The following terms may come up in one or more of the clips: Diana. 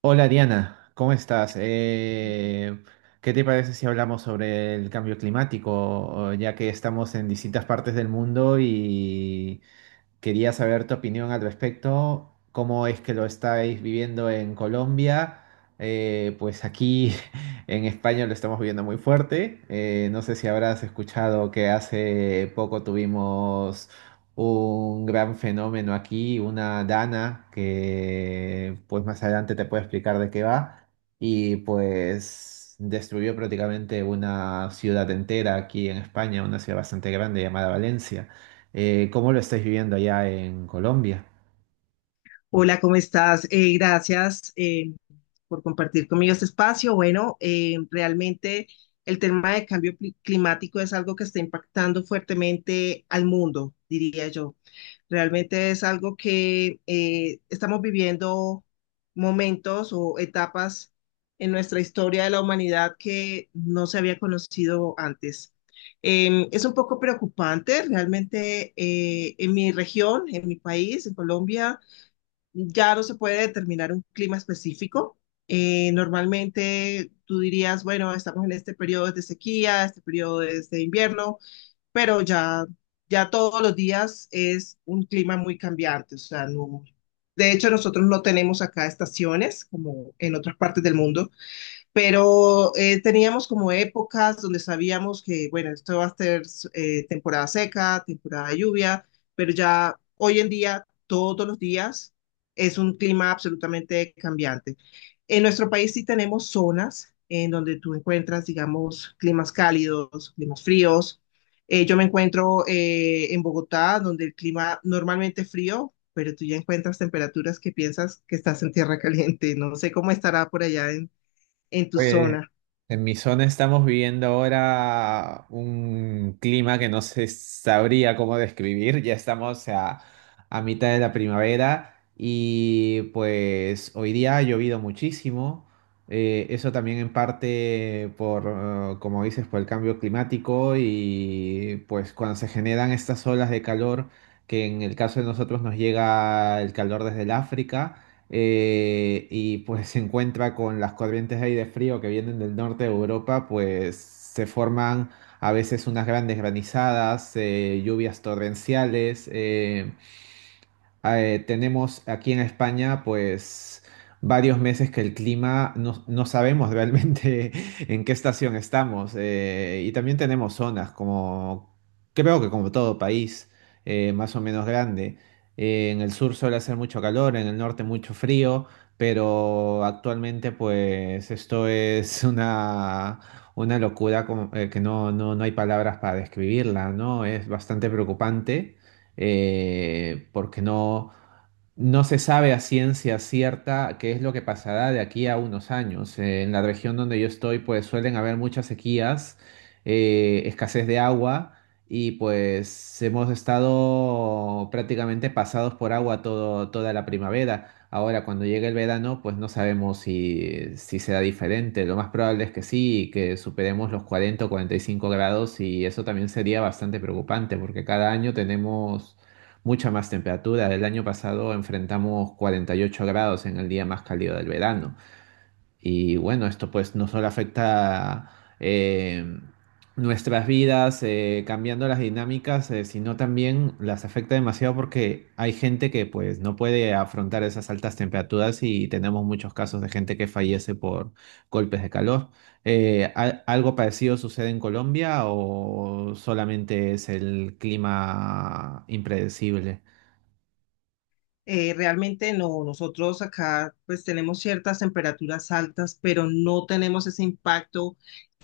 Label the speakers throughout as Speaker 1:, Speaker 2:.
Speaker 1: Hola Diana, ¿cómo estás? ¿Qué te parece si hablamos sobre el cambio climático, ya que estamos en distintas partes del mundo quería saber tu opinión al respecto, cómo es que lo estáis viviendo en Colombia. Pues aquí en España lo estamos viviendo muy fuerte. No sé si habrás escuchado que hace poco tuvimos un gran fenómeno aquí, una dana, que pues más adelante te puedo explicar de qué va. Y pues destruyó prácticamente una ciudad entera aquí en España, una ciudad bastante grande llamada Valencia. ¿Cómo lo estáis viviendo allá en Colombia?
Speaker 2: Hola, ¿cómo estás? Gracias por compartir conmigo este espacio. Bueno, realmente el tema de cambio climático es algo que está impactando fuertemente al mundo, diría yo. Realmente es algo que estamos viviendo momentos o etapas en nuestra historia de la humanidad que no se había conocido antes. Es un poco preocupante, realmente en mi región, en mi país, en Colombia ya no se puede determinar un clima específico. Normalmente tú dirías, bueno, estamos en este periodo es de sequía, este periodo es de invierno, pero ya todos los días es un clima muy cambiante. O sea, no, de hecho, nosotros no tenemos acá estaciones como en otras partes del mundo, pero teníamos como épocas donde sabíamos que, bueno, esto va a ser temporada seca, temporada de lluvia, pero ya hoy en día, todos los días, es un clima absolutamente cambiante. En nuestro país sí tenemos zonas en donde tú encuentras, digamos, climas cálidos, climas fríos. Yo me encuentro en Bogotá, donde el clima normalmente es frío, pero tú ya encuentras temperaturas que piensas que estás en tierra caliente. No sé cómo estará por allá en tu
Speaker 1: Pues
Speaker 2: zona.
Speaker 1: en mi zona estamos viviendo ahora un clima que no se sabría cómo describir. Ya estamos a, mitad de la primavera y pues hoy día ha llovido muchísimo. Eso también en parte por, como dices, por el cambio climático y pues cuando se generan estas olas de calor, que en el caso de nosotros nos llega el calor desde el África, y pues se encuentra con las corrientes de aire frío que vienen del norte de Europa. Pues se forman a veces unas grandes granizadas, lluvias torrenciales. Tenemos aquí en España, pues, varios meses que el clima no, no sabemos realmente en qué estación estamos. Y también tenemos zonas como, creo que como todo país, más o menos grande. En el sur suele hacer mucho calor, en el norte mucho frío, pero actualmente, pues, esto es una locura que no, no, no hay palabras para describirla, ¿no? Es bastante preocupante, porque no, no se sabe a ciencia cierta qué es lo que pasará de aquí a unos años. En la región donde yo estoy, pues suelen haber muchas sequías, escasez de agua y pues hemos estado prácticamente pasados por agua toda la primavera. Ahora, cuando llegue el verano, pues no sabemos si, si será diferente. Lo más probable es que sí, que superemos los 40 o 45 grados y eso también sería bastante preocupante porque cada año tenemos mucha más temperatura. El año pasado enfrentamos 48 grados en el día más cálido del verano. Y bueno, esto pues no solo afecta eh, nuestras vidas, cambiando las dinámicas, sino también las afecta demasiado porque hay gente que pues no puede afrontar esas altas temperaturas y tenemos muchos casos de gente que fallece por golpes de calor. ¿Algo parecido sucede en Colombia o solamente es el clima impredecible?
Speaker 2: Realmente no, nosotros acá pues tenemos ciertas temperaturas altas, pero no tenemos ese impacto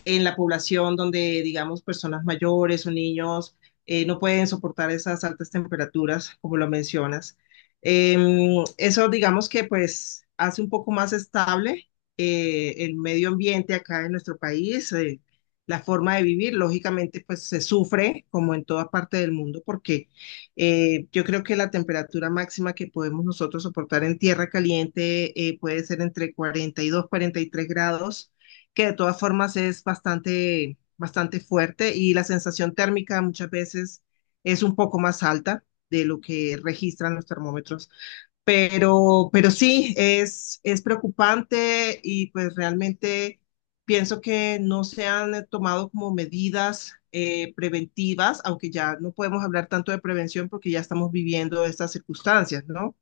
Speaker 2: en la población donde, digamos, personas mayores o niños no pueden soportar esas altas temperaturas, como lo mencionas. Eso, digamos que pues hace un poco más estable el medio ambiente acá en nuestro país, la forma de vivir, lógicamente pues se sufre como en toda parte del mundo porque yo creo que la temperatura máxima que podemos nosotros soportar en tierra caliente puede ser entre 42, 43 grados, que de todas formas es bastante, bastante fuerte y la sensación térmica muchas veces es un poco más alta de lo que registran los termómetros, pero sí, es preocupante y pues realmente pienso que no se han tomado como medidas preventivas, aunque ya no podemos hablar tanto de prevención porque ya estamos viviendo estas circunstancias, ¿no?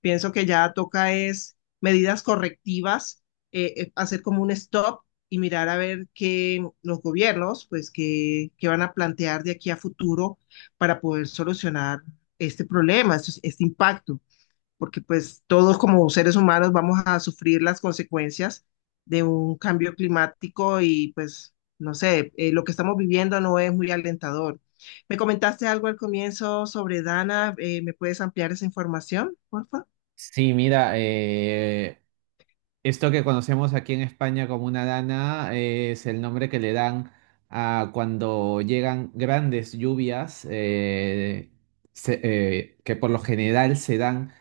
Speaker 2: Pienso que ya toca es medidas correctivas, hacer como un stop y mirar a ver qué los gobiernos, pues, qué, qué van a plantear de aquí a futuro para poder solucionar este problema, este impacto porque pues todos como seres humanos vamos a sufrir las consecuencias de un cambio climático y pues no sé, lo que estamos viviendo no es muy alentador. Me comentaste algo al comienzo sobre Dana, ¿me puedes ampliar esa información, por favor?
Speaker 1: Sí, mira, esto que conocemos aquí en España como una dana es el nombre que le dan a cuando llegan grandes lluvias, que por lo general se dan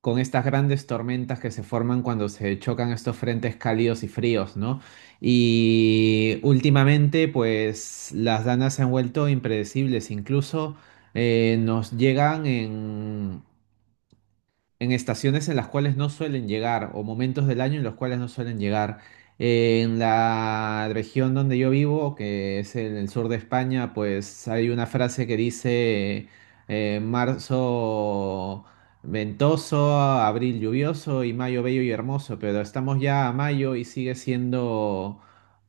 Speaker 1: con estas grandes tormentas que se forman cuando se chocan estos frentes cálidos y fríos, ¿no? Y últimamente, pues las danas se han vuelto impredecibles, incluso nos llegan en estaciones en las cuales no suelen llegar o momentos del año en los cuales no suelen llegar. En la región donde yo vivo, que es en el sur de España, pues hay una frase que dice, marzo ventoso, abril lluvioso y mayo bello y hermoso, pero estamos ya a mayo y sigue siendo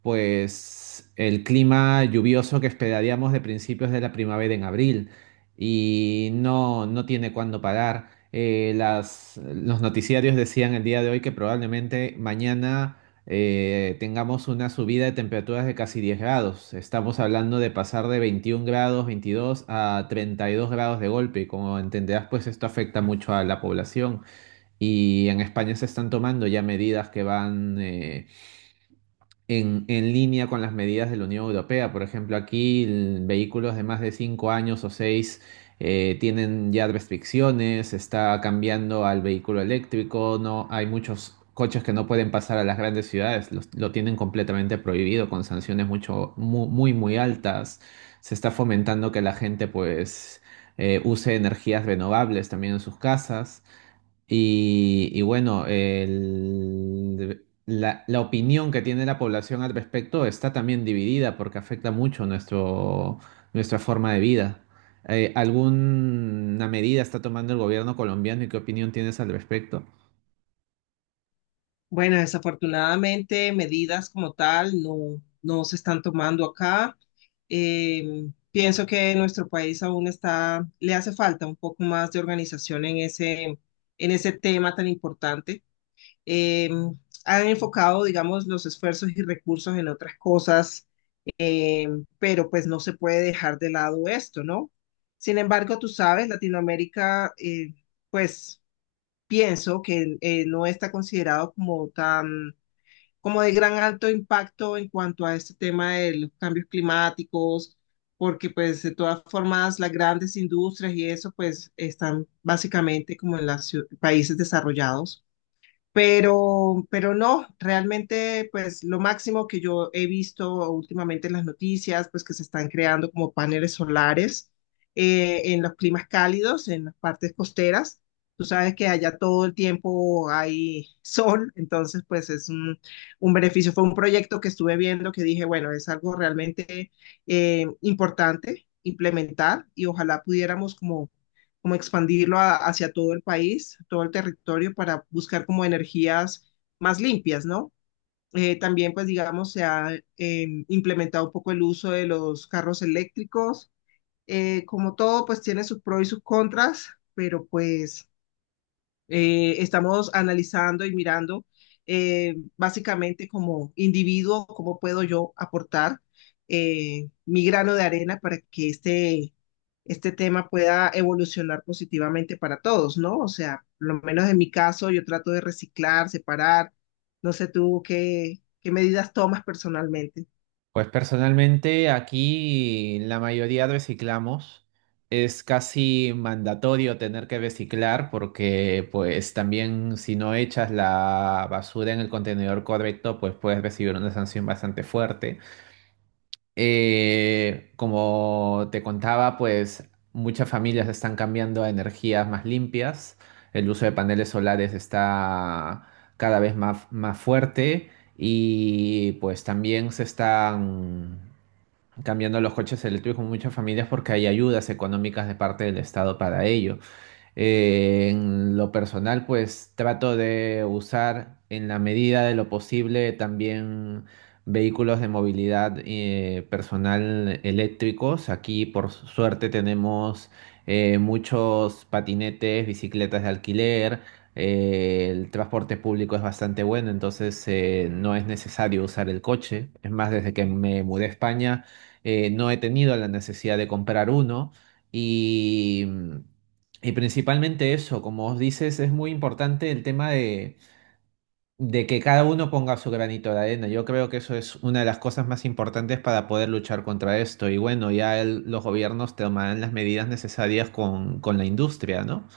Speaker 1: pues el clima lluvioso que esperaríamos de principios de la primavera en abril y no, no tiene cuándo parar. Las, los noticiarios decían el día de hoy que probablemente mañana tengamos una subida de temperaturas de casi 10 grados. Estamos hablando de pasar de 21 grados, 22 a 32 grados de golpe. Y como entenderás, pues esto afecta mucho a la población. Y en España se están tomando ya medidas que van... en línea con las medidas de la Unión Europea. Por ejemplo, aquí vehículos de más de 5 años o 6 tienen ya restricciones, está cambiando al vehículo eléctrico, no hay muchos coches que no pueden pasar a las grandes ciudades, lo tienen completamente prohibido con sanciones muy, muy, altas. Se está fomentando que la gente pues use energías renovables también en sus casas. Y bueno, la, la opinión que tiene la población al respecto está también dividida porque afecta mucho nuestro, nuestra forma de vida. ¿Alguna medida está tomando el gobierno colombiano y qué opinión tienes al respecto?
Speaker 2: Bueno, desafortunadamente medidas como tal no, no se están tomando acá. Pienso que nuestro país aún le hace falta un poco más de organización en en ese tema tan importante. Eh, Han enfocado, digamos, los esfuerzos y recursos en otras cosas, eh, pero pues no se puede dejar de lado esto, ¿no? Sin embargo, tú sabes, Latinoamérica, pues pienso que no está considerado como tan como de gran alto impacto en cuanto a este tema de los cambios climáticos, porque pues de todas formas las grandes industrias y eso pues están básicamente como en los países desarrollados. Pero no, realmente, pues lo máximo que yo he visto últimamente en las noticias, pues que se están creando como paneles solares en los climas cálidos, en las partes costeras. Tú sabes que allá todo el tiempo hay sol, entonces pues es un beneficio. Fue un proyecto que estuve viendo que dije, bueno, es algo realmente importante implementar y ojalá pudiéramos como expandirlo hacia todo el país, todo el territorio, para buscar como energías más limpias, ¿no? También, pues, digamos, se ha implementado un poco el uso de los carros eléctricos. Como todo, pues tiene sus pros y sus contras, pero pues estamos analizando y mirando básicamente como individuo, cómo puedo yo aportar mi grano de arena para que este tema pueda evolucionar positivamente para todos, ¿no? O sea, por lo menos en mi caso, yo trato de reciclar, separar. No sé tú qué, qué medidas tomas personalmente.
Speaker 1: Pues personalmente aquí la mayoría reciclamos. Es casi mandatorio tener que reciclar porque pues también si no echas la basura en el contenedor correcto pues puedes recibir una sanción bastante fuerte. Como te contaba, pues muchas familias están cambiando a energías más limpias. El uso de paneles solares está cada vez más, más fuerte y pues también se están cambiando los coches eléctricos con muchas familias porque hay ayudas económicas de parte del Estado para ello. En lo personal, pues trato de usar en la medida de lo posible también vehículos de movilidad personal eléctricos. Aquí, por suerte, tenemos muchos patinetes, bicicletas de alquiler. El transporte público es bastante bueno, entonces no es necesario usar el coche. Es más, desde que me mudé a España, no he tenido la necesidad de comprar uno. Y y principalmente eso, como os dices, es muy importante el tema de que cada uno ponga su granito de arena. Yo creo que eso es una de las cosas más importantes para poder luchar contra esto. Y bueno, ya los gobiernos tomarán las medidas necesarias con la industria, ¿no?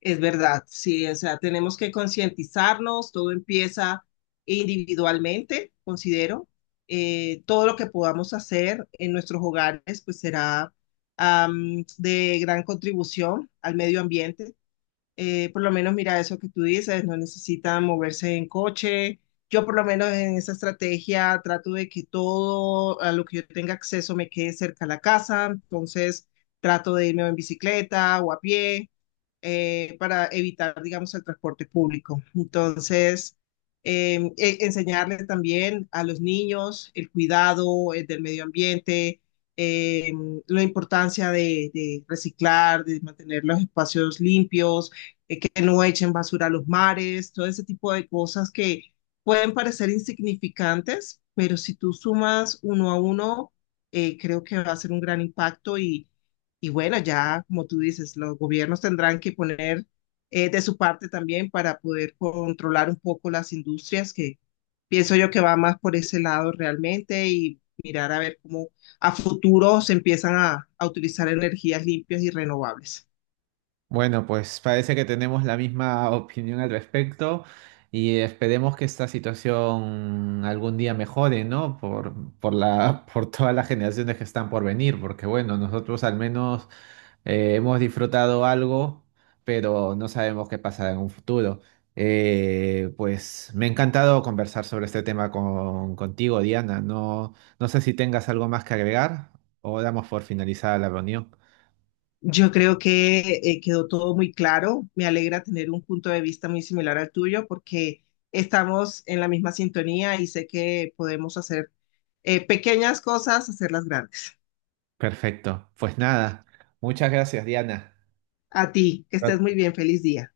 Speaker 2: Es verdad, sí, o sea, tenemos que concientizarnos, todo empieza individualmente, considero. Todo lo que podamos hacer en nuestros hogares, pues será de gran contribución al medio ambiente. Por lo menos, mira eso que tú dices, no necesitan moverse en coche. Yo por lo menos en esa estrategia trato de que todo a lo que yo tenga acceso me quede cerca a la casa, entonces trato de irme en bicicleta o a pie para evitar, digamos, el transporte público. Entonces, enseñarles también a los niños el cuidado del medio ambiente, eh, la importancia de reciclar, de mantener los espacios limpios, que no echen basura a los mares, todo ese tipo de cosas que pueden parecer insignificantes, pero si tú sumas uno a uno, creo que va a ser un gran impacto y bueno, ya como tú dices, los gobiernos tendrán que poner de su parte también para poder controlar un poco las industrias, que pienso yo que va más por ese lado realmente y mirar a ver cómo a futuro se empiezan a utilizar energías limpias y renovables.
Speaker 1: Bueno, pues parece que tenemos la misma opinión al respecto y esperemos que esta situación algún día mejore, ¿no? Por todas las generaciones que están por venir, porque bueno, nosotros al menos hemos disfrutado algo, pero no sabemos qué pasará en un futuro. Pues me ha encantado conversar sobre este tema contigo, Diana. No, no sé si tengas algo más que agregar o damos por finalizada la reunión.
Speaker 2: Yo creo que quedó todo muy claro. Me alegra tener un punto de vista muy similar al tuyo porque estamos en la misma sintonía y sé que podemos hacer pequeñas cosas, hacerlas grandes.
Speaker 1: Perfecto. Pues nada, muchas gracias, Diana.
Speaker 2: A ti, que estés muy bien, feliz día.